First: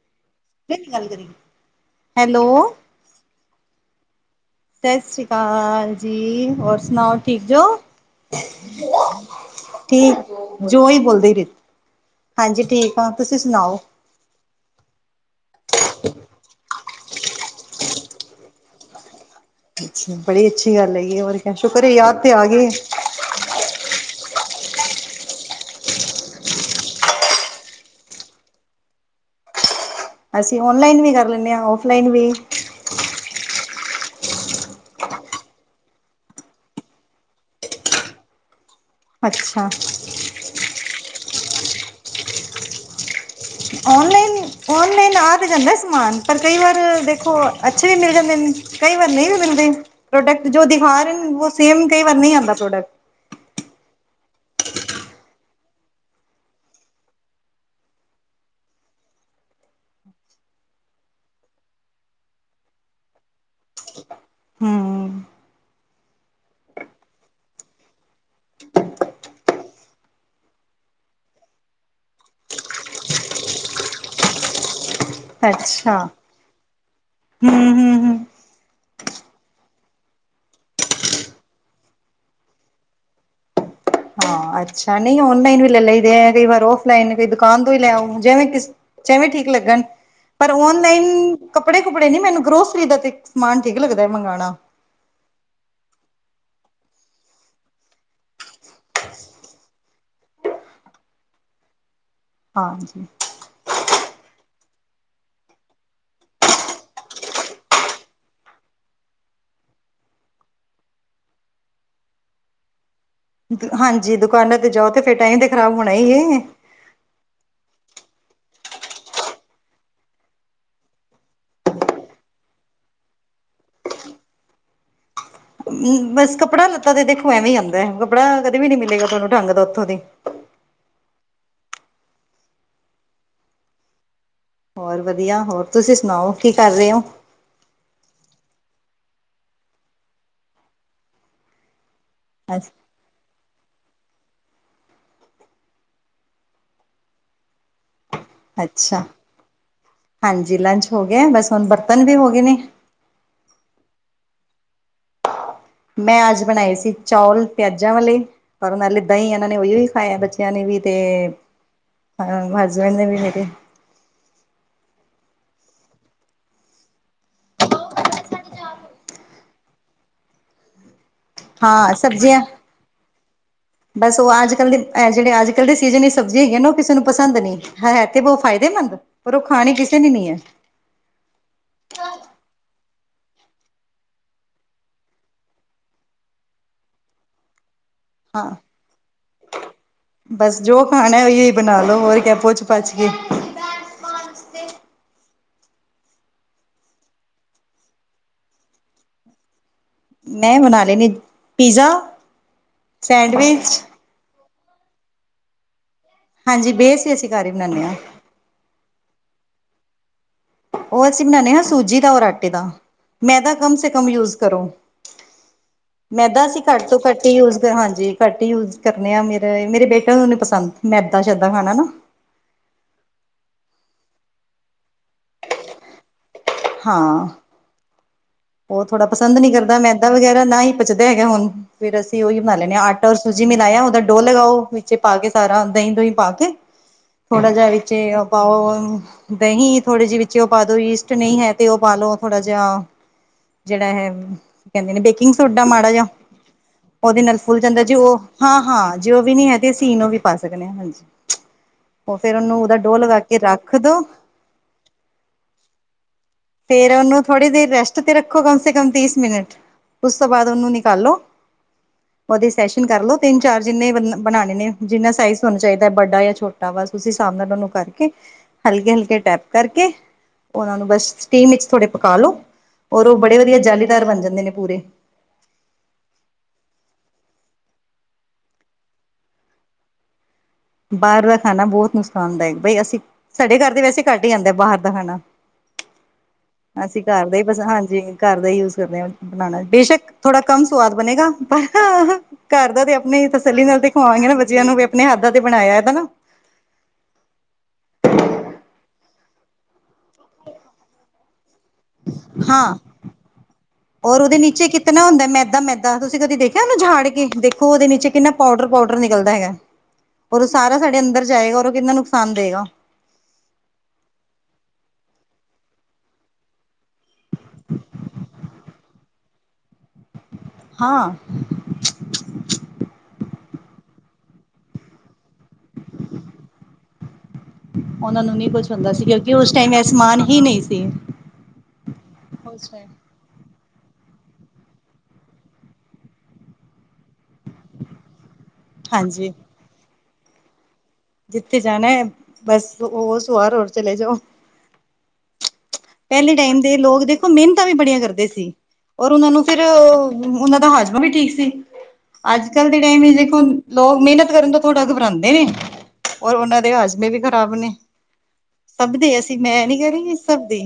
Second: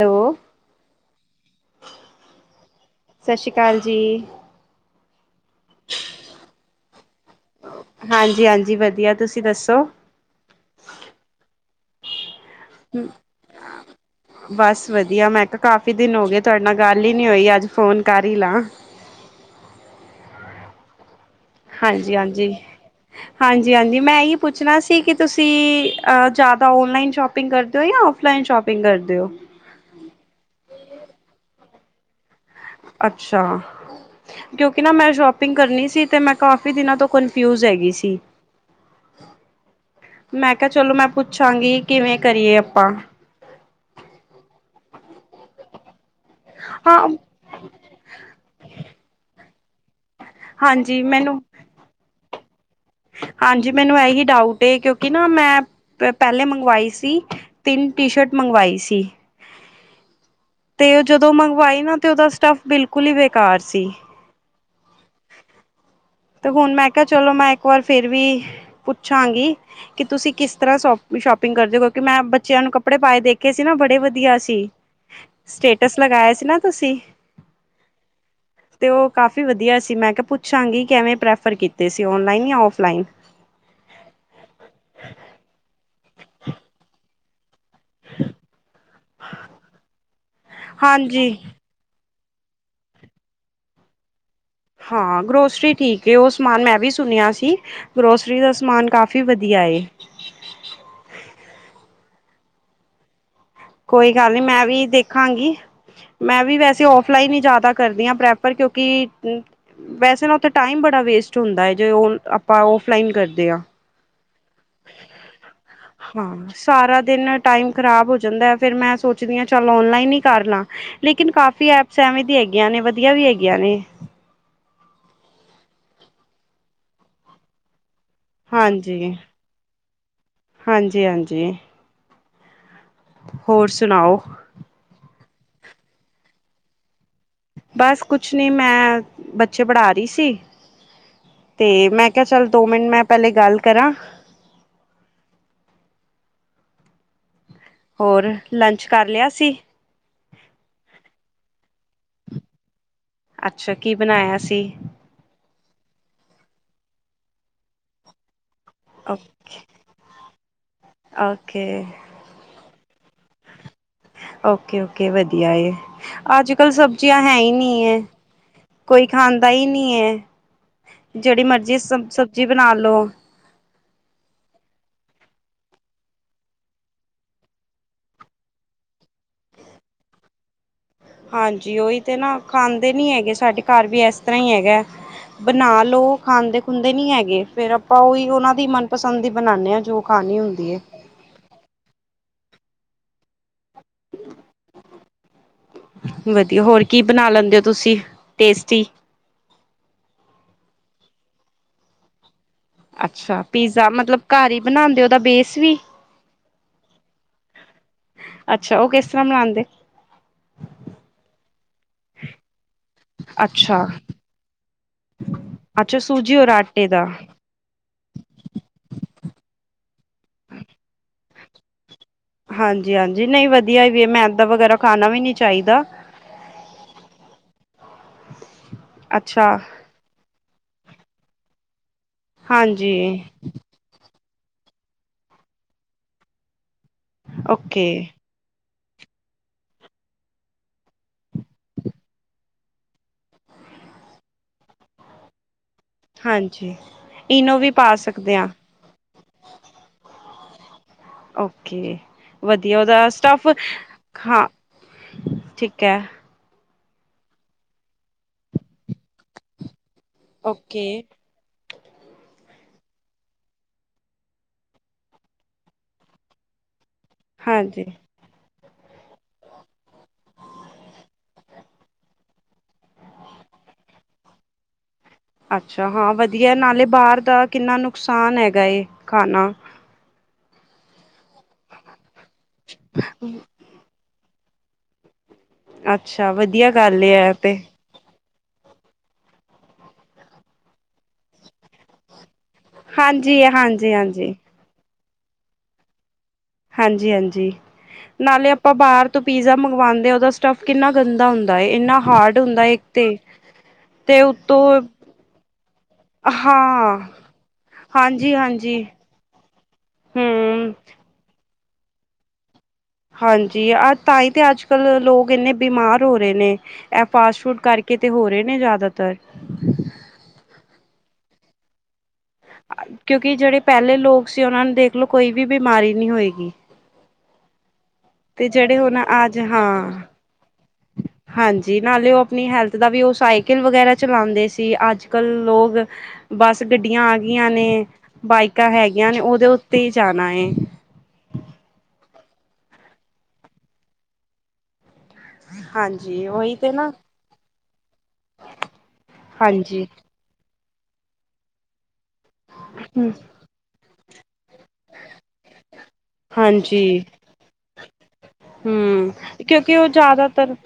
Hello. ਏ ਕੀ ਗੱਲ ਕਰੀ, ਹੈਲੋ। ਸਸਰੀ ਕਾਲ ਜੀ। ਸਸਰੀ ਕਾਲ ਜੀ। ਹੋਰ ਸੁਣਾਓ, ਠੀਕ ਜੋ? ਹਾਂਜੀ-ਹਾਂਜੀ ਵਧੀਆ। ਤੁਸੀਂ ਦੱਸੋ? ਜੋ ਹੀ ਬੋਲਦੀ ਰੀਤ, ਹਾਂਜੀ ਠੀਕ ਆ। ਤੁਸੀਂ ਸੁਣਾਓ? ਬਸ ਵਧੀਆ ਮੈਂ ਕਿਹਾ ਕਾਫੀ ਦਿਨ ਹੋ ਗਏ ਤੁਹਾਡੇ ਨਾਲ ਗੱਲ ਈ ਨੀ ਹੋਈ ਅੱਜ ਫੋਨ ਕਰ ਹੀ ਲਾ ਆ ਅੱਛਾ ਆ ਬੜੀ ਈ ਅੱਛੀ ਗੱਲ ਹੈਗੀ ਹੋਰ ਏ ਹਾਂਜੀ ਈ ਹਾਂਜੀ ਈ ਹਾਂਜੀ ਈ ਹਾਂਜੀ ਈ ਮੈਂ ਇਹੀ ਪੁੱਛਣਾ ਸੀ ਕਿ ਤੁਸੀਂ ਈ ਜ਼ਿਆਦਾ ਔਨਲਾਈਨ ਸ਼ੋਪ ਸ਼ੋਪਿੰਗ ਕਰਦੇ ਓ ਜਾਂ ਔਫਲਾਈਨ ਸ਼ੋਪਿੰਗ ਕਰਦੇ ਓ ਅਸੀਂ ਈ ਔਨਲਾਈਨ ਵੀ ਕਰ ਲੈਂਣੇ ਆ ਔਫਲਾਈਨ ਵੀ ਈ ਅੱਛਾ ਆ ਕਿਉਂਕਿ ਨਾ ਮੈਂ ਸ਼ੋਪਿੰਗ ਕਰਨੀ ਸੀ ਤੇ ਮੈਂ ਕਾਫੀ ਦਿਨਾਂ ਤੋਂ ਕਨਫਿਊਜ ਹੈਗੀ ਸੀ ਈ ਅੱਛਾ ਆ ਮੈਂ ਕਿਹਾ ਆ ਚਲੋ ਮੈਂ ਪੁੱਛਾਂਗੀ ਕਿਵੇਂ ਕਰੀਏ ਆਪਾਂ ਆ ਔਨਲਾਈਨ ਈ ਔਨਲਾਈਨ ਆ ਤੇ ਜਾਂਦਾ ਸਮਾਨ ਪਰ ਕਈ ਵਾਰ ਹਾਂ ਦੇਖੋ ਓ ਅੱਛੇ ਏ ਵੀ ਮਿਲ ਜਾਂਦੇ ਕਈ ਵਾਰ ਨਈ ਵੀ ਮਿਲਦੇ ਪ੍ਰੋਡਕਟ ਜੋ ਹਾਂਜੀ ਦਿਖਾ ਰਹੇ ਨੇ ਮੈਨੂੰ ਬਸ ਸੇਮ ਆ ਕਈ ਵਾਰ ਨਹੀਂ ਆਉਂਦਾ ਪ੍ਰੋਡਕਟ ਹਾਂਜੀ ਈ ਮੈਨੂੰ ਇਹੀ ਡਾਊਟ ਕਿਉਂਕਿ ਨਾ ਮੈਂ ਐ ਪੇਏ ਪਹਿਲੇ ਮੰਗਵਾਈ ਸੀ ਈ ਤਿੰਨ ਟੀ ਸ਼ਰਟ ਮੰਗਵਾਈ ਸੀ ਈ ਤੇ ਉਹ ਜਦੋਂ ਮੰਗਵਾਈ ਨਾ ਤੇ ਉਹਦਾ ਸਟੱਫ ਬਿਲਕੁਲ ਈ ਬੇਕਾਰ ਸੀ ਈ ਹੂੰ ਤੇ ਹੁਣ ਮੈਂ ਕਿਹਾ ਚਲੋ ਮੈਂ ਇੱਕ ਵਾਰ ਫਿਰ ਵੀ ਪੁੱਛਾਂਗੀ ਕਿ ਤੁਸੀਂ ਈ ਕਿਸ ਤਰ੍ਹਾਂ ਸੋ ਸ਼ੋਪਿੰਗ ਕਰਦੇ ਹੋ ਕਿਉਂਕਿ ਮੈਂ ਬੱਚਿਆਂ ਨੂੰ ਕੱਪੜੇ ਪਾਏ ਦੇਖੇ ਸੀ ਨਾ ਬੜੇ ਵਧੀਆ ਸੀ ਅੱਛਾ ਸਟੇਟਸ ਲਗਾਇਆ ਸੀ ਨਾ ਤੁਸੀਂ ਈ ਹਮ ਹਮ ਹਮ ਤੇ ਉਹ ਕਾਫ਼ੀ ਈ ਵਧੀਆ ਸੀ ਮੈਂ ਕਿਹਾ ਪੁੱਛਾਂਗੀ ਕਿਵੇਂ ਪ੍ਰੈਫਰ ਕੀਤੇ ਏ ਸੀ ਔਨਲਾਈਨ ਜਾਂ ਉਫਲਾਈਨ ਹਾਂ ਅੱਛਾ ਆ ਨਹੀਂ ਔਨਲਾਈਨ ਵੀ ਲੈ ਲਈਦੇ ਆ ਕਈ ਵਾਰ ਔਫਲਾਈਨ ਵੀ ਦੁਕਾਨ ਤੋਂ ਈ ਲੈਓ ਜਵੇਂ ਕਿਸ ਜਿਵੇਂ ਠੀਕ ਲੱਗਣ ਪਰ ਓਨਲਾਈਨ ਆਅ ਹਾਂਜੀ ਕੱਪੜੇ ਏ ਕੁਪੜੇ ਨੀ ਮੈਨੂੰ ਗਰੋਸਰੀ ਦਾ ਤੇ ਸਮਾਨ ਠੀਕ ਲੱਗਦਾ ਐ ਮੰਗਵਾਉਣਾ ਆ ਹਾਂ ਗਰੋਸਰੀ ਠੀਕ ਏ ਉਹ ਸਮਾਨ ਮੈਂ ਵੀ ਸੁਣਿਆ ਸੀ ਈ ਗਰੋਸਰੀ ਦਾ ਸਮਾਨ ਕਾਫ਼ੀ ਵਧੀਆ ਏ ਹਾਂਜੀ ਈ ਕੋਈ ਗੱਲ ਨੀ ਮੈਂ ਵੀ ਦੇਖਾਂਗੀ ਈ ਮੈਂ ਵੀ ਵੈਸੇ ਏ ਔਫਲਾਈਨ ਈ ਜ਼ਿਆਦਾ ਕਰਦੀ ਹਾਂ ਪ੍ਰੈਫਰ ਕਿਉਂਕਿ ਈ ਵੈਸੇ ਨਾ ਉਥੇ ਏ ਟਾਈਮ ਬੜਾ ਵੇਸਟ ਹੁੰਦਾ ਏ ਜੇ ਆਪਾਂ ਔਫਲਾਈਨ ਕਰਦੇ ਹਾਂ ਹਾਂਜੀ ਈ ਦੁਕਾਨਾਂ ਤੇ ਜਾਓ ਤੇ ਫਿਰ ਟਾਈ ਈ ਤੇ ਖ਼ਰਾਬ ਹੋਣਾ ਹੀ ਹਾਂ ਏ ਆ ਸਾਰਾ ਦਿਨ ਟਾਈਮ ਖ਼ਰਾਬ ਹੋ ਜਾਂਦਾ ਐ ਫੇਿਰ ਮੈਂ ਸੋਚਦੀ ਹਾਂ ਚੱਲ ਔਨਲਾਈਨ ਈ ਕਰ ਲਾਂ ਆ ਲੇਕਿਨ ਕਾਫੀ ਐਪਸ ਐਵੇਂ ਦੀ ਹੈਗੀਆਂ ਨੇ ਏ ਵਧੀਆ ਵੀ ਹੈਗੀਆਂ ਨੇ ਏ ਮੀ ਬਸ ਕੱਪੜਾ ਲੱਤਾ ਤੇ ਦੇਖੋ ਐਵੇਂ ਆਂਦਾ ਐ ਕੱਪੜਾ ਕਦੇ ਵੀ ਨੀ ਮਿਲੇਗਾ ਹਾਂਜੀ ਤੁਹਾਨੂੰ ਢੰਗ ਦਾ ਉੱਥੋਂ ਦੀ ਈ ਹਾਂਜੀ ਈ ਹਾਂਜੀ ਈ ਹੋਰ ਸੁਣਾਓ ਹੋਰ ਵਧੀਆ ਹੋਰ ਤੁਸੀਂ ਸੁਣਾਓ ਕੀ ਕਰ ਰਹੇ ਓ ਬਸ ਕੁਛ ਨੀ ਮੈਂ ਐ ਬੱਚੇ ਪੜਾ ਰਹੀ ਸੀ ਈ ਤੇ ਮੈਂ ਕਿਹਾ ਚੱਲ ਦੋ ਮਿੰਟ ਮੈਂ ਪਹਿਲੇ ਗੱਲ ਕਰਾਂ ਆ ਹੋਰ ਆ ਅੱਛਾ ਆ ਹਾਂਜੀ ਈ ਲੰਚ ਹੋ ਗਿਆ ਬਸ ਹੁਣ ਬਰਤਨ ਵੀ ਹੋ ਗਏ ਨੇ ਅੱਛਾ ਆ ਕੀ ਬਣਾਇਆ ਸੀ ਮੈਂ ਅੱਜ ਬਣਾਏ ਸੀ ਚੌਲ ਪਿਆਜਾਂ ਵਾਲੇ ਏ ਪਰ ਉਹਨਾਂ ਲਿੱਦਾਂ ਈ ਇਹਨਾਂ ਨੇ ਉਹੀ ਵੀ ਖਾਇਆ ਬੱਚਿਆਂ ਨੇ ਵੀ ਤੇ ਏ ਓਕੇ ਹਾਂ ਹਸਬੈਂਡ ਨੇ ਵੀ ਮੇਰੇ ਏ ਓਕੇ ਓਕੇ ਵਧੀਆ ਏ ਅੱਜ ਕੱਲ ਸਬਜ਼ੀਆਂ ਹੈ ਹੀ ਨਹੀਂ ਹੈ ਕੋਈ ਖਾਂਦਾ ਹੀ ਨਹੀਂ ਹੈ ਜਿਹੜੀ ਮਰਜ਼ੀ ਸ ਹਾਂ ਸਬਜ਼ੀਆਂ ਸਬਜ਼ੀ ਬਣਾ ਲਉ। ਬਸ ਉਹ ਅੱਜ ਕੱਲ੍ਹ ਦੇ ਜਿਹੜੇ ਅੱਜ ਕੱਲ੍ਹ ਦੇ ਸੀਜ਼ਨ ਵਿੱਚ ਸਬਜ਼ੀਆਂ ਹੈਗੀਆਂ ਨਾ ਉਹ ਕਿਸੇ ਨੂੰ ਪਸੰਦ ਨਹੀਂ ਹੈ ਤੇ ਬਹੁ ਫਾਇਦੇਮੰਦ ਪਰ ਉਹ ਖਾਣੀ ਕਿਸੇ ਨੇ ਨੀ ਹੈ ਹਾਂਜੀ ਉਹੀ ਤੇ ਨਾ ਖਾਂਦੇ ਨੀ ਹੈਗੇ ਸਾਡੇ ਘਰ ਵੀ ਇਸ ਤਰ੍ਹਾਂ ਹੀ ਹੈਗਾ ਬਨਾ ਲਓ ਖਾਂਦੇ ਖੁਦੇ ਨੀ ਹੈਗੇ ਫੇਰ ਆਪਾਂ ਉਹੀ ਹਾਂ ਉਹਨਾਂ ਦੀ ਮਨਪਸੰਦ ਹੀ ਬਣਾਨੇ ਹਾਂ ਜੋ ਖਾਣੀ ਬਸ ਹੁੰਦੀ ਹੈ ਜੋ ਖਾਣਾ ਉਹੀਓ ਬਣਾ ਦੋ ਹੋਰ ਕਿਆ ਪੁੱਛ ਪਛ ਕੇ ਵਧੀਆ ਹੋਰ ਕੀ ਬਣਾ ਲੈਂਦੇ ਹੋ ਤੁਸੀਂ ਟੇਸਟੀ ਮੈਂ ਬਣਾ ਲਏ ਨੇ ਪੀਜ਼ਾ ਅੱਛਾ ਸੈਂਡਵਿਚ ਪੀਜ਼ਾ ਮਤਲਬ ਘਰ ਹੀ ਬਣਾਉਂਦੇ ਉਹਦਾ ਬੇਸ ਵੀ ਹਾਂਜੀ ਬੇਸ ਅਸੀਂ ਘਰ ਹੀ ਬਣਾਉਂਦੇ ਹਾਂ ਅੱਛਾ ਉਹ ਕਿਸ ਤਰ੍ਹਾਂ ਬਣਾਉਂਦੇ ਉਹ ਅਸੀਂ ਬਣਾਉਦੇ ਹਾਂ ਸੂਜੀ ਦਾ ਔਰ ਆਟੇ ਦਾ ਮੈਦਾ ਕਮ ਅੱਛਾ ਸੇ ਕਮ ਯੂਜ ਕਰੋ ਅੱਛਾ ਸੂਜੀ ਮੈਦਾ ਔਰ ਅਸੀਂ ਆਟੇ ਘੱਟ ਤੋਂ ਦਾ ਘੱਟ ਹੀ ਯੂਜ ਹਾਂਜੀ ਘੱਟ ਹੀ ਯੂਜ ਕਰਨੇ ਆ ਮੇਰੇ ਮੇਰੇ ਬੇਟੇ ਨੂੰ ਨੀ ਪਸੰਦ ਮੈਦਾ ਸ਼ੈਦਾ ਖਾਣਾ ਨਾ ਹਾਂਜੀ ਹਾਂਜੀ ਨਹੀਂ ਵਧੀਆ ਵੀ ਏ ਮੈਦਾ ਵਗੈਰਾ ਖਾਣਾ ਵੀ ਨੀ ਚਾਹੀਦਾ ਹਾਂ ਉਹ ਥੋੜਾ ਪਸੰਦ ਅੱਛਾ ਨਹੀਂ ਕਰਦਾ ਮੈਦਾ ਦਾ ਵਗੈਰਾ ਨਾ ਹੀ ਪਚਦਾ ਹੈਗਾ ਹੁਣ ਫਿਰ ਅਸੀਂ ਉਹੀ ਬਣਾ ਲੈਣੇ ਹਾਂ ਹਾਂਜੀ ਆਟਾ ਔਰ ਸੂਜੀ ਮਿਲਾਇਆ ਉਹਦਾ ਡੋਹ ਲਗਾਓ ਵਿੱਚ ਪਾ ਕੇ ਸਾਰਾ ਦਹੀਂ ਦੁਹੀਂ ਪਾ ਕੇ ਥੋੜਾ ਜਿਹਾ ਓਕੇ ਵਿੱਚ ਪਾਓ ਦਹੀਂ ਥੋੜੇ ਜਿਹੇ ਵਿੱਚ ਉਹ ਪਾ ਦੋ ਈਸ਼ਟ ਨਹੀਂ ਹੈ ਤੇ ਓ ਪਾ ਲੋ ਥੋੜਾ ਜਿਹਾ ਜਿਹੜਾ ਹੈ ਕੀ ਕਹਿੰਦੇ ਨੇ ਬੇਕਿੰਗ ਸੋਡਾ ਮਾੜਾ ਜਿਹਾ ਹਾਂਜੀ ਉਹਦੇ ਨਾਲ ਇਨੋ ਫੁੱਲ ਵੀ ਜਾਂਦਾ ਜੀ ਪਾ ਉਹ ਸਕਦੇ ਹਾਂ ਹਾਂ ਜੋ ਵੀ ਨੀ ਹੈ ਤੇ ਅਸੀਂ ਇਨੋ ਵੀ ਪਾ ਸਕਨੇ ਹਾਂ ਹਾਂਜੀ ਓਕੇ ਉਹ ਫੇਰ ਉਹਨੂੰ ਵਧੀਆ ਡੋਹ ਉਹਦਾ ਲਗਾ ਕੇ ਸਟਫ ਰੱਖ ਦੋ ਹਾਂ ਠੀਕ ਹੈ ਫੇਰ ਉਹਨੂੰ ਥੋੜੀ ਦੇਰ ਰੈਸਟ ਤੇ ਰੱਖੋ ਕਮ ਸੇ ਕਮ ਤੀਸ ਮਿੰਟ ਉਸ ਤੋਂ ਬਾਅਦ ਉਹਨੂੰ ਓਕੇ ਨਿਕਾਲੋ ਉਹਦੇ ਸੈਸ਼ਨ ਕਰ ਲੋ ਤਿੰਨ ਚਾਰ ਜਿੰਨੇ ਬਣਾਉਣੇ ਨੇ ਜਿਨਾ ਸਾਈਜ਼ ਤੁਹਾਨੂੰ ਚਾਹੀਦਾ ਹੈ ਵੱਡਾ ਜਾਂ ਛੋਟਾ ਹਾਂ ਬਸ ਉਸ ਹਿਸਾਬ ਨਾਲ ਉਹਨੂੰ ਹਾਂਜੀ ਕਰਕੇ ਹਲਕੇ ਹਲਕੇ ਟੈਪ ਕਰਕੇ ਉਹਨਾਂ ਨੂੰ ਬਸ ਸਟੀਮ ਵਿੱਚ ਥੋੜੇ ਪਕਾ ਲੋ ਔਰ ਉਹ ਬੜੇ ਵਧੀਆ ਜਾਲੀਦਾਰ ਬਣ ਜਾਂਦੇ ਨੇ ਪੂਰੇ ਅੱਛਾ ਹਾਂ ਵਧੀਆ ਨਾਲੇ ਬਾਹਰ ਦਾ ਕਿੰਨਾ ਨੁਕਸਾਨ ਹੈਗਾ ਏ ਖਾਨਾ ਬਾਹਰ ਦਾ ਖਾਣਾ ਬਹੁਤ ਨੁਕਸਾਨਦਾਇਕ ਬਈ ਅਸੀਂ ਸਾਡੇ ਘਰ ਦੇ ਵੈਸੇ ਘੱਟ ਹੀ ਆਂਦਾ ਬਾਹਰ ਦਾ ਖਾਣਾ ਅੱਛਾ ਵਧੀਆ ਅਸੀਂ ਗੱਲ ਘਰ ਹੈ ਇਹ ਦੇ ਹੀ ਤੇ ਪਸੰਦ ਹਾਂਜੀ ਘਰ ਦਾ ਹੀ ਯੂਜ ਕਰਦੇ ਆ ਬਣਾਉਣਾ ਬੇਸ਼ੱਕ ਥੋੜਾ ਕਮ ਸਵਾਦ ਬਣੇਗਾ ਘਰ ਦਾ ਤੇ ਆਪਣੀ ਈ ਹਾਂਜੀ ਤਸੱਲੀ ਨਾਲ ਤੇ ਹਾਂਜੀ ਖਵਾਂਗੇ ਹਾਂਜੀ ਨਾ ਬੱਚਿਆਂ ਨੂੰ ਵੀ ਆਪਣੇ ਹੱਥਾਂ ਤੇ ਬਣਾਇਆ ਹੈਨਾ ਹਾਂਜੀ ਹਾਂਜੀ ਨਾਲੇ ਆਪਾਂ ਬਾਹਰ ਤੋਂ ਪੀਜ਼ਾ ਮੰਗਵਾਉਦੇ ਆ ਉਹਦਾ ਸਟੱਫ ਕਿੰਨਾ ਗੰਦਾ ਹੁੰਦਾ ਇੰਨਾ ਹਾਰਡ ਹੁੰਦਾ ਹਾਂ ਇੱਕ ਤੇ ਔਰ ਤੇ ਉਹਦੇ ਨੀਚੇ ਉਤੋਂ ਕਿਤਨਾ ਹੁੰਦਾ ਮੈਦਾ ਮੈਦਾ ਤੁਸੀਂ ਕਦੇ ਦੇਖਿਆ ਉਹਨੂੰ ਕਦੇ ਹਾਂ ਝਾੜ ਕੇ ਦੇਖੋ ਉਹਦੇ ਨੀਚੇ ਕਿੰਨਾ ਹਾਂਜੀ ਪਾਊਡਰ ਹਾਂਜੀ ਪਾਊਡਰ ਨਿਕਲਦਾ ਹੈਗਾ ਔਰ ਉਹ ਹਮ ਸਾਰਾ ਸਾਡੇ ਅੰਦਰ ਜਾਏਗਾ ਔਰ ਉਹ ਕਿੰਨਾ ਨੁਕਸਾਨ ਦਏਗਾ ਹਾਂਜੀ ਅ ਤਾਂਹੀ ਤੇ ਅੱਜ ਕੱਲ ਲੋਕ ਇੰਨੇ ਬਿਮਾਰ ਹੋ ਰਹੇ ਨੇ ਇਹ ਫਾਸਟ ਫੂਡ ਕਰਕੇ ਤਾਂ ਹੋ ਰਹੇ ਨੇ ਜ਼ਿਆਦਾਤਰ ਹਾਂ ਕਿਉਂਕਿ ਜਿਹੜੇ ਪਹਿਲੇ ਲੋਕ ਸੀ ਉਹਨਾਂ ਨੂੰ ਦੇਖ ਲਓ ਕੋਈ ਵੀ ਬਿਮਾਰੀ ਨਹੀਂ ਹੋਏਗੀ ਉਹਨਾਂ ਨੂੰ ਤੇ ਨਹੀਂ ਕੁਛ ਜਿਹੜੇ ਹੁੰਦਾ ਹੁਣ ਸੀ ਕਿਉਂਕਿ ਅੱਜ ਉਸ ਟਾਈਮ ਇਹ ਹਾਂ ਸਮਾਨ ਹੀ ਨਹੀਂ ਸੀ ਹਾਂਜੀ ਨਾਲੇ ਓ ਆਪਨੀ ਹੈਲਥ ਦਾ ਵੀ ਓ ਸਾਈ ਸਾਈਕਲ ਵਗੈਰਾ ਚਲਾਦੇ ਸੀ ਅੱਜ-ਕੱਲ ਲੋਕ, ਬੱਸ ਗੱਡੀਆਂ ਆ ਗਈਆਂ ਨੇ ਬਾਈਕਾਂ ਹੈਗੀਆਂ ਨੇ ਹਾਂਜੀ ਓਦੇ ਓਤੇ ਈ ਜਾਨਾ ਐ। ਜਿੱਥੇ ਜਾਨਾ ਐ, ਬਸ ਓ ਸਵਾਰ ਹੋਰ ਚਲੇ ਜਾਓ। ਹਾਂਜੀ। ਪੈਲੇ ਉਹੀ ਟੈਮ ਤੇ ਦੇ ਨਾ ਲੋਕ ਦੇਖੋ ਮਿਹਨਤਾਂ ਵੀ ਬੜੀਆਂ ਕਰਦੇ ਸੀ, ਔਰ ਓਨਾਂ ਨੂੰ ਫਿਰ ਹਾਂਜੀ ਓਨਾਂ ਦਾ ਹਾਜ਼ਮਾ ਵੀ ਠੀਕ ਸੀ ਅੱਜ-ਕੱਲ ਦੇ ਟੈਮ ਹਮ ਵਿੱਚ ਦੇਖੋ ਲੋਕ ਮਿਹਨਤ ਕਰਨ ਤੋਂ ਥੋੜਾ ਘਬਰਾਦੇ ਨੇ, ਔਰ ਓਨਾਂ ਦੇ ਹਾਂਜੀ ਹਾਜ਼ਮੇ ਵੀ ਖਰਾਬ ਨੇ। ਸਭ ਹਮ ਦੀ ਅਸੀਂ ਮੈਂ ਨੀ ਕਿਉਂਕਿ ਉਹ ਕੈ ਸਭ ਜ਼ਿਆਦਾਤਰ ਦੀ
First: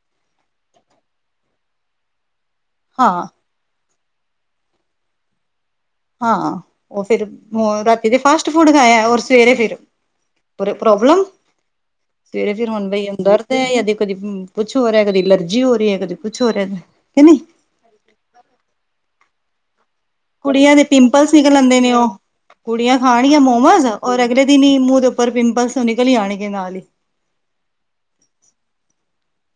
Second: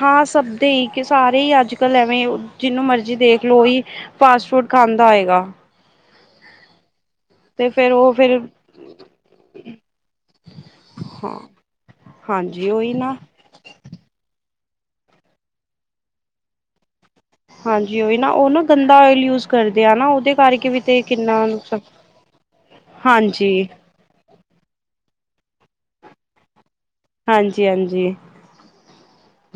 ਹਾਂ ਸਭ ਦੇ ਈ ਕਿ ਸਾਰੇ ਈ ਅੱਜ-ਕੱਲ ਐਵੇਂ ਜੈਨੂੰ ਮਰਜ਼ੀ ਹਾਂ। ਦੇਖ ਲੋਈ ਫਾਸਟ ਫੂਡ ਖਾਂਦਾ ਆਏਗਾ। ਹਾਂ ਓ ਫੇਰ ਤੇ ਫੇਰ ਰਾਤੀ ਉਹ ਤੇ ਫਿਰ ਫਾਸਟ ਫੁਡ ਖਾਏਆ ਔਰ ਸਵੇਰੇ ਫਿਰ, ਪ੍ਰੋ ਪ੍ਰੋਬਲਮ ਹਾਂ ਸਵੇਰੇ ਫੇਰ ਹਾਂਜੀ ਹੁਨ ਉਹੀ ਬਈ ਨਾ ਅੰਦਰ ਕਦੇ ਕੁੱਛ ਹੋ ਰਿਆ ਕਦੇ ਅਲਰਜੀ ਹੋ ਰਈ ਐ ਕਦੇ ਕੁਛ ਹੋ ਰਿਆ ਕਿ ਨਈਂ ਹਾਂਜੀ ਓਈ ਨਾ ਓਨੂੰ ਗੰਦਾ ਓਇਲ ਯੂਜ਼ ਕਰਦੇ ਆ ਨਾ ਕਰਕੇ ਕੁੜੀਆਂ ਵੀ ਦੇ ਤੇ ਪਿੰਪਲਸ ਕਿੰਨਾ ਨਿਕਲ ਆਦੇ ਨੁਕਸਾਨ ਨੇ ਓ ਕੁੜੀਆਂ ਖਾਨਗੀਆਂ ਹਾਂਜੀ, ਮੋਮਸ। ਔਰ ਅਗਲੇ ਦਿਨ ਈ ਮੂੰਹ ਦੇ ਓਪਰ ਪਿੰਪਸ ਨਿਕਲ ਆਨਗੇ ਨਾਲ ਈ। ਹਾਂਜੀ-ਹਾਂਜੀ।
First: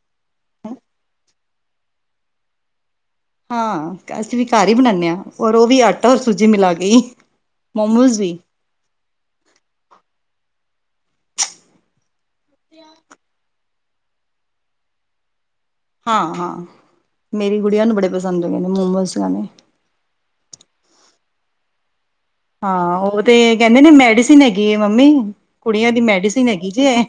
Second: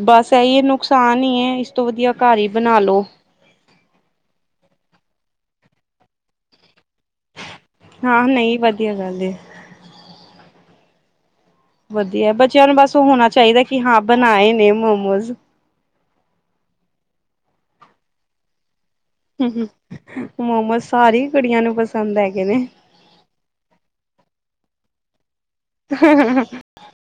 ਬਸ ਏਹੀ ਐ ਨੁਕਸਾਨ ਹੀ ਏਸ ਤੋਂ ਵਦੀਆ ਘਰ ਈ ਬਨਾਲੋ। ਹਾਂ ਅਸੀਂ ਵੀ ਘਰ ਈ ਬਣਾਨੇ ਆ ਔਰ ਓ ਵੀ ਆਟਾ ਔਰ ਸੂਜੀ ਮਿਲਾ ਕੇ ਈ। ਹਾਂ ਨਈਂ ਵਦੀਆ ਗੱਲ ਏ। ਵਦੀਆ ਬੱਚੇਆਂ ਨੂੰ ਬਸ ਓ ਹੋਨਾ ਚਾਈਦਾ ਕਿ ਹਾਂ ਬਨਾਏ ਨੇ ਮੋਮੋਜ਼। ਹਾਂ-ਹਾਂ, ਮੇਰੀ ਗੁੜੀਆਂ ਨੂੰ ਬੜੇ ਪਸੰਦ ਹੈਗੇ ਨੇ ਮੋਮੋਸ। ਖਾਣੇ ਹੂੰ ਮੋਮੋਸ ਸਾਰੀ ਕੁੜੀਆਂ ਨੂੰ ਪਸੰਦ ਐ। ਹਾਂ, ਓ ਤੇ ਕੈਂਦੇ ਨੇ ਮੈਡੀਸਿਨ ਹੈਗੀ ਐ ਮੰਮੀ, ਕੁੜੀਆਂ ਦੀ ਮੈਡੀਸਿਨ ਹੈਗੀ ਜੇ ਏ।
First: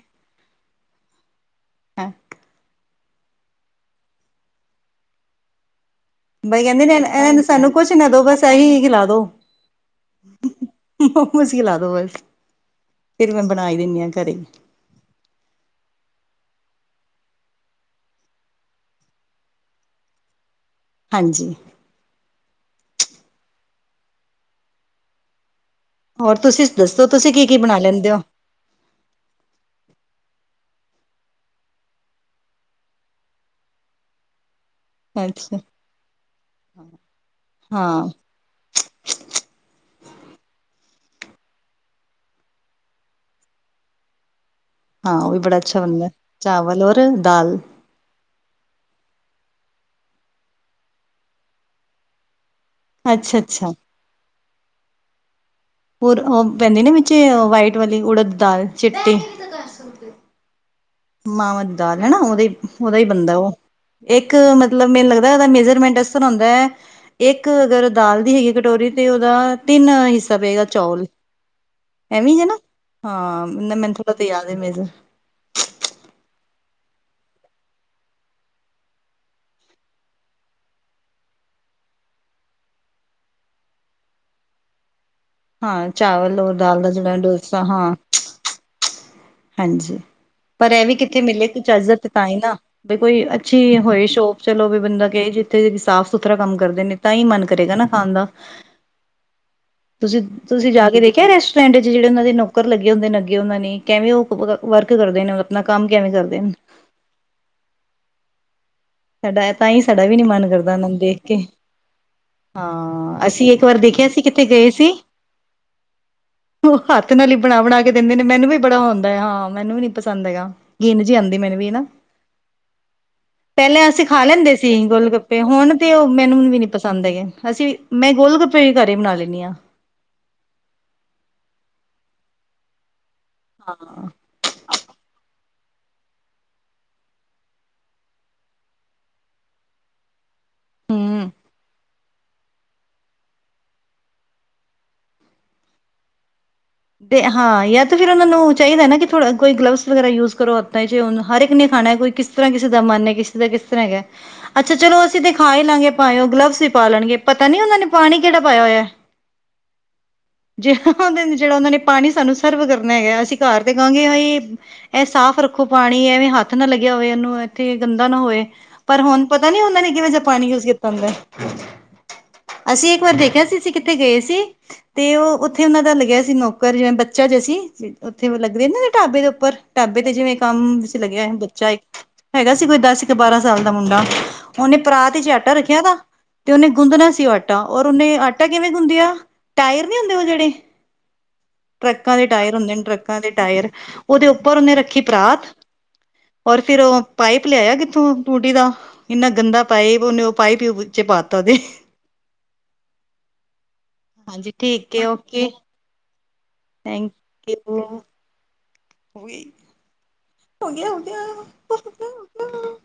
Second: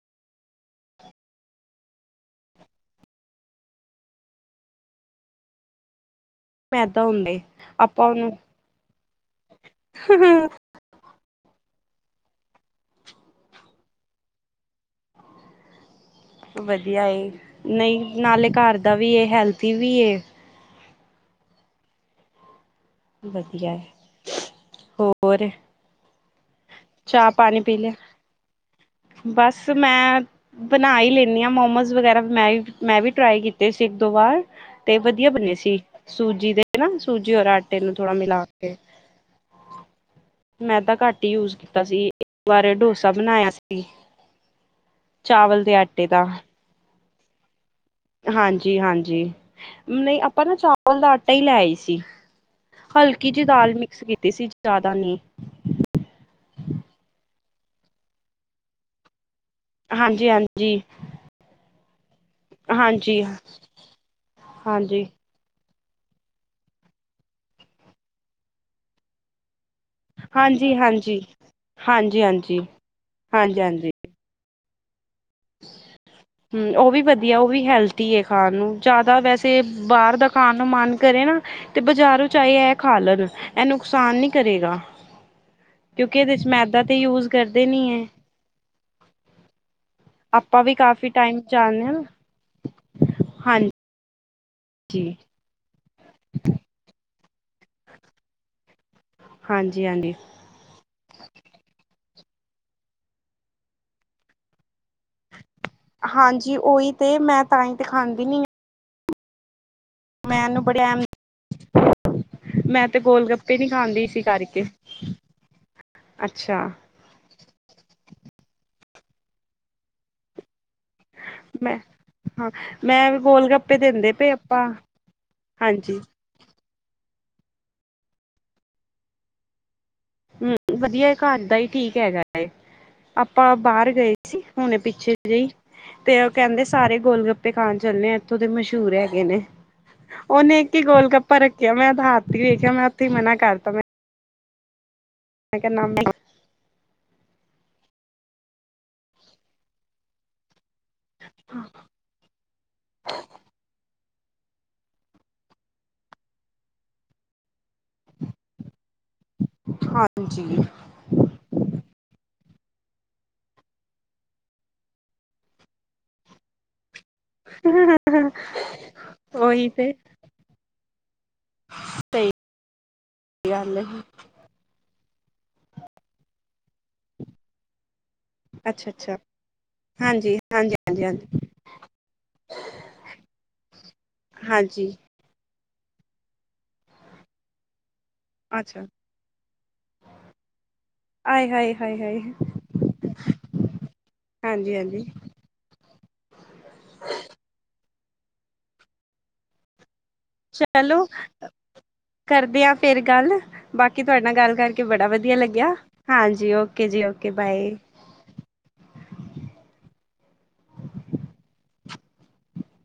ਬਾਈ ਮੈਦਾ ਹੁੰਦਾ ਏ। ਕੈਂਦੀ ਸਾਨੂੰ ਕੁਛ ਨਾ ਆਪਾਂ ਦੋ ਉਹਨੂੰ ਬਸ ਐਹੀ ਖਿਲਾ ਦੋ। ਮੋਮਸ ਖਿਲਾ ਦੋ ਬਸ, ਫੇਰ ਮੈਂ ਬਨਾਈ ਦਿੰਨੀ ਆਂ ਘਰੇ। ਵਦੀਆ ਏ, ਨਈਂ ਨਾਲੇ ਘਰ ਦਾ ਵੀ ਐ ਹੈਲਥੀ ਵੀ ਹਾਂਜੀ। ਵਦੀਐ, ਹੋਰ ਹੋਰ ਤੁਸੀਂ ਦੱਸੋ ਤੁਸੀਂ ਕੀ ਕੀ ਚਾ-ਪਾਨੀ ਪੀ ਬਣਾ ਲਿਆ, ਲੈਂਦੇ ਹੋ ਬਸ ਮੈਂ ਬਨਾ ਈ ਲੈਂਨੀ ਆਂ ਮੋਮੋਸ ਵਗੈਰਾ, ਮੈਂ-ਮੈਂ ਵੀ ਟਰਾਈ ਕੀਤੇ ਸੀ ਇੱਕ ਦੋ ਵਾਰ। ਤੇ ਵਦੀਆ ਬਨੇ ਸੀ, ਸੂਜੀ ਦੇ ਨਾ ਸੂਜੀ ਔਰ ਆਟੇ ਨੂੰ ਥੋੜਾ ਮਿਲਾ ਕੇ ਮੈਂ ਤਾਂ ਘੱਟ ਈ ਯੂਜ ਕੀ ਤਾ ਸੀ ਇੱਕ ਵਾਰ ਡੋਸਾ ਬਨਾਯੇਆ ਸੀ, ਚਾਵਲ ਦੇ ਆਟੇ ਦਾ। ਵੱਲਰ ਦਾਲ ਹਾਂਜੀ-ਹਾਂਜੀ, ਨਈਂ ਆਪਾਂ ਨਾ ਚਾਵਲ ਦਾ ਆਟਾ ਈ ਲੈ ਆਏ ਸੀ। ਹਲਕੀ ਜਈ ਦਾਲ ਮਿਕਸ ਕੀਤੀ ਸੀ, ਜ਼ਾਅਦਾ ਨਈਂ। ਹੋਰ ਓ ਪੈਂਦੀ ਨਾ ਵਿੱਚ ਵਾਈਟ ਵਾਲੀ ਉੜਦ ਦਾਲ ਚਿੱਟੀ। ਹਾਂਜੀ-ਹਾਂਜੀ। ਮਾਵਾਂ ਦੀ ਦਾਲ ਹੈਨਾ, ਓਦਾ ਓਦੈ ਈ ਹਾਂਜੀ ਬਨਦਾ ਓ ਇੱਕ ਮਤਲਬ ਹਾਂਜੀ ਮੈਨੂੰ ਲਗਦਾ ਓਦਾ ਮੇਜਰਮੈਂਟਸ ਇਸ ਤਰਾਂ ਹੋਂਦਾ ਏ। ਇੱਕ ਅਗਰ ਦਾਲ ਦੀ ਹੈਗੀ ਕਟੋਰੀ ਤੇ ਓਦਾ ਤਿੰਨ ਸਵੇਦਾ ਹਾਂਜੀ ਹਾਂਜੀ ਚੌਲ, ਹਾਂਜੀ ਹਾਂਜੀ ਐਵੇਂ ਹੀ ਹੈ ਨਾ, ਹਾਂ ਹਾਂਜੀ ਹਾਂਜੀ ਮੈਨੂੰ ਤੇ ਪਤੇ ਯਾਦ ਹੈ ਨੀ ਜੇ। ਹੂੰ ਉਹ ਵੀ ਵਧੀਆ, ਉਹ ਵੀ ਹੈਲਦੀ ਹੈ ਖਾਣ ਨੂੰ, ਜ਼ਿਆਦਾ ਵੈਸੇ ਬਾਹਰ ਦਾ ਖਾਣ ਨੂੰ ਮਨ ਕਰੇ ਨਾ- ਤੇ ਬਜਾਰੋਂ ਚਾਹੇ ਇਹ ਖਾ ਲਵੇ, ਇਹ ਨੁਕਸਾਨ ਨੀ ਕਰੇਗਾ। ਹਾਂ ਕਿਉਂਕਿ, ਇਹਦੇ ਚਾਵਲ ਚ ਔਰ ਦਾਲ ਮੈਦਾ ਦਾ ਤੇ ਜਿਹੜਾ ਯੂਜ ਡੋਸਾ ਕਰਦੇ ਨੀ ਹਾਂ ਏ। ਹਾਂਜੀ, ਆਪਾਂ ਪਰ ਇਹ ਵੀ ਕਾਫੀ ਕਿੱਥੇ ਟਾਈਮ ਮਿਲੇ ਕੁਛ ਜਾਂਦੇ ਚੱਜ ਦਾ ਹਾਂ ਤੇ ਤਾਂਹੀ ਨਾ, ਵੀ ਕੋਈ ਅੱਛੀ ਹਾਂਜੀ ਹੋਏ ਸ਼ੋਪ। ਚਲੋ ਵੀ ਬੰਦਾ ਕੇਹ ਜੀਥੇ ਸਾਫ਼ ਸੁਥਰਾ ਕੰਮ ਕਰਦੇ ਨੇ ਤਾਂ ਹੀ ਮਨ ਕਰੇਗਾ ਨਾ ਖਾਣ ਦਾ। ਹਾਂਜੀ- ਹਾਂਜੀ। ਤੁਸੀਂ ਤੁਸੀਂ ਜਾ ਕੇ ਦੇਖਿਆ ਰੈਸਟੋਰੈਂਟ ਚ ਜਿਹੜੇ ਉਹਨਾਂ ਦੇ ਨੌਕਰ ਲੱਗੇ ਹੁੰਦੇ ਨੇ, ਅੱਗੇ ਉਹਨਾਂ ਨੇ ਕਿਵੇਂ ਉਹ ਵਰਕ ਕਰਦੇ ਨੇ ਓ- ਹਾਂਜੀ, ਓਹੀ ਤੇ ਮੈਂ ਤਾਂਹੀ ਤੇ ਖਾਂਦੀ ਨੀ ਆ। ਸਾਡਾ ਏ ਤਾਂਹੀ, ਸਾਡਾ ਵੀ ਨੀ ਮੈਂ ਮਨ ਇਹਨੂੰ ਕਰਦਾ ਬੜੇ ਉਹਨਾਂ ਨੂੰ ਦੇਖ ਕੇ। ਮੈਂ ਤੇ ਹਾਂ, ਗੋਲ ਅਸੀਂ ਗੱਪੇ ਇੱਕ ਨੀ ਵਾਰ ਖਾਂਦੀ ਦੇਖਿਆ ਸੀ ਕਿੱਥੇ ਕਰਕੇ ਗਏ ਸੀ। ਅੱਛਾ। ਉਹ ਹੱਥ ਨਾਲ ਹੀ ਬਣਾ- ਬਣਾ ਕੇ ਦਿੰਦੇ ਨੇ, ਮੈਨੂੰ ਵੀ ਬੜਾ ਹਉਦਾ ਹੈ ਹਾਂ, ਮੈਨੂੰ ਵੀ ਨੀ ਪਸੰਦ ਹੈਗਾ, ਗਿਣ ਜਹੀ ਆਉਂਦੀ ਮੈਨੂੰ ਵੀ ਹਨ ਮੈਂ ਨਾ। ਹਾਂ, ਮੈਂ ਵੀ ਗੋਲ ਗ- ਪਹਿਲਾਂ ਅਸੀਂ ਖਾ ਲੈਂਦੇ ਸੀ ਗੋਲ ਗੱਪੇ, ਹੁਣ ਤੇ ਹਾਂਜੀ ਉਹ ਮੈਨੂੰ ਵੀ ਨਹੀਂ, ਪਸੰਦ ਹੈਗੇ, ਅਸੀਂ ਮੈਂ ਗੋਲ ਗੱਪੇ ਵੀ ਘਰ ਹੀ ਬਣਾ ਲੈਂਦੀ ਹਾਂ। ਹੂੰ ਵਧੀਆ ਘਰ ਦਾ ਹੀ ਠੀਕ ਹੈਗਾ ਹੈ, ਆਪਾਂ ਬਾਹਰ ਹਾਂ ਗਏ। ਸੀ ਹੁਣੇ ਪਿੱਛੇ ਜਿਹੀ। ਤੇ ਉਹ ਕਹਿੰਦੇ ਸਾਰੇ ਗੋਲ ਗੱਪੇ ਖਾਣ ਚੱਲਣੇ ਆ, ਇੱਥੋਂ ਦੇ ਮਸ਼ਹੂਰ ਹੈਗੇ ਨੇ। ਉਹਨੇ ਇੱਕ ਹੀ ਗੋਲ ਹਮ ਗੱਪਾ ਰੱਖਿਆ, ਮੈਂ ਉਹਦਾ ਹੱਥ ਹੀ ਵੇਖਿਆ ਮੈਂ ਉੱਥੇ ਹੀ ਮਨਾ ਕਰਤਾ ਮੈਂ- ਮੈਂ ਕਿਹਾ ਨਾ ਮੈ ਨਾ- ਤੇ ਹਾਂ ਯਾ ਤਾਂ ਫੇਰ ਉਹਨਾਂ ਨੂੰ ਚਾਹੀਦਾ ਨਾ ਕਿ, ਥੋੜਾ ਕੋਈ ਗਲਵਸ ਵਗੈਰਾ ਯੂਜ ਕਰੋ। ਤਾਂ ਫੇਰ ਓਹਨੂੰ ਹਰ ਇੱਕ ਨੇ ਖਾਣਾ ਏ, ਕੋਈ ਕਿਸ ਤਰਾਂ ਕਿਸੇ ਦਾ ਮਨ ਹੈ, ਕਿਸੇ ਦਾ ਕਿਸ ਤਰਾਂ ਹੈਗਾ ਏ। ਅੱਛਾ, ਚਲੋ ਅਸੀਂ ਤੇ ਖਾ ਹੀ ਲਾਂਗੇ ਭਾਏਂ, ਗਲਵਸ ਹੀ ਪਾ ਲਣਗੇ ਪਤਾ ਨੀ ਉਹਨਾ ਨੇ ਪਾਣੀ ਕਿਹੜਾ ਪਾਇਆ ਹੋਇਆ ਏ। ਹਾਂਜੀ। ਉਹ ਜਿਹੜਾ ਉਹ ਨੇ ਪਾਣੀ ਸਾਨੂੰ ਸਰਵ ਕਰਨਾ ਹੈਗਾ, ਅਸੀਂ ਘਰ ਤੇ ਕਹਾਂਗੇ ਹਾਏ। ਇਹ ਸਾਫ਼ ਰੱਖੋ ਪਾਣੀ, ਐਵੇਂ ਹੱਥ ਨਾ ਲਗਿਆ ਹੋਵੇ ਇਹਨੂੰ। ਇੱਥੇ ਗੰਦਾ ਨਾ ਹੋਏ, ਪਰ ਹੁਣ ਪਤਾ ਨੀ ਉਹੀ ਉਹਨਾਂ ਨੇ ਤੇ ਕਿਵੇਂ ਜਾ ਪਾਣੀ ਯੂਜ ਕੀਤਾ ਹੁੰਦਾ। ਸਹੀ ਅਸੀਂ ਇੱਕ ਵਾਰ ਦੇਖਿਆ ਸੀ ਅਸੀਂ ਗੱਲ ਹੈ ਕਿੱਥੇ ਗਏ ਸੀ। ਤੇ ਉਹ ਉੱਥੇ ਉਹਨਾ ਦਾ ਲੱਗਿਆ ਸੀ ਨੌਕਰ ਜਿਵੇਂ ਬੱਚਾ ਜਿਹਾ ਸੀ। ਉੱਥੇ ਲੱਗਦੇ ਨੇ ਨਾ ਅੱਛਾ ਅੱਛਾ ਢਾਬੇ ਦੇ ਉੱਪਰ ਢਾਬੇ ਤੇ ਜਿਵੇਂ ਹਾਂਜੀ ਹਾਂਜੀ ਕੰਮ ਵਿੱਚ ਹਾਂਜੀ ਹਾਂਜੀ ਲੱਗਿਆ ਹਨ ਬੱਚਾ ਇੱਕ। ਹੈਗਾ ਸੀ ਕੋਈ ਦਸ ਕ ਬਾਰਾਂ ਸਾਲ ਦਾ ਮੁੰਡਾ ਉਹਨੇ ਹਾਂਜੀ ਪਰਾਤ ਚ ਆਟਾ ਰੱਖਿਆ। ਆ ਨਾ ਤੇ ਉਹਨੇ ਗੁੰਦਣਾ ਸੀ ਉਹ ਆਟਾ ਔਰ ਉਹਨੇ ਆ- ਨਾ ਕਿਵੇਂ ਅੱਛਾ ਗੁੰਦੇਆ ਟਾਇਰ ਨੀ ਹੁੰਦੇ ਉਹ ਜਿਹੜੇ- ਆਏ ਹਏ। ਟਰੱਕਾਂ ਦੇ ਟਾਇਰ ਹੁੰਦੇ ਨੇ ਟਰੱਕਾਂ ਦੇ ਟਾਇਰ ਉਹਦੇ ਉੱਪਰ ਉਹਨੇ ਹਾਂਜੀ ਰੱਖੀ ਹਾਂਜੀ ਪਰਾਤ- ਔਰ ਫੇਰ ਉਹ ਪਾਈਪ ਲਿਆਆ ਕਿੱਥੋਂ ਟੂਟੀ ਦਾ ਇੰਨਾ ਗੰਦਾ ਪਾਈਪ ਉਹਨੇ- ਪਾਈਪ ਚਲੋ- ਚ ਪਾਤਾ ਉਹਦੇ ਕਰਦੇ ਹ ਫੇਰ ਗੱਲ, ਬਾਕੀ ਤੁਹਾਡੇ ਨਾਲ ਹਾਂਜੀ ਗੱਲ ਕਰਕੇ ਠੀਕ ਬੜਾ ਹੈ ਵਧੀਆ ਓਕੇ ਲੱਗਿਆ। ਹਾਂਜੀ ਓਕੇ ਜੀ ਥੈਂਕ ਓਕੇ ਬਾਏ। ਉਹੀ। ਹੋ ਗਿਆ- ਹੋ ਗਿਆ ਉਦ ਉ ਨ ਨ।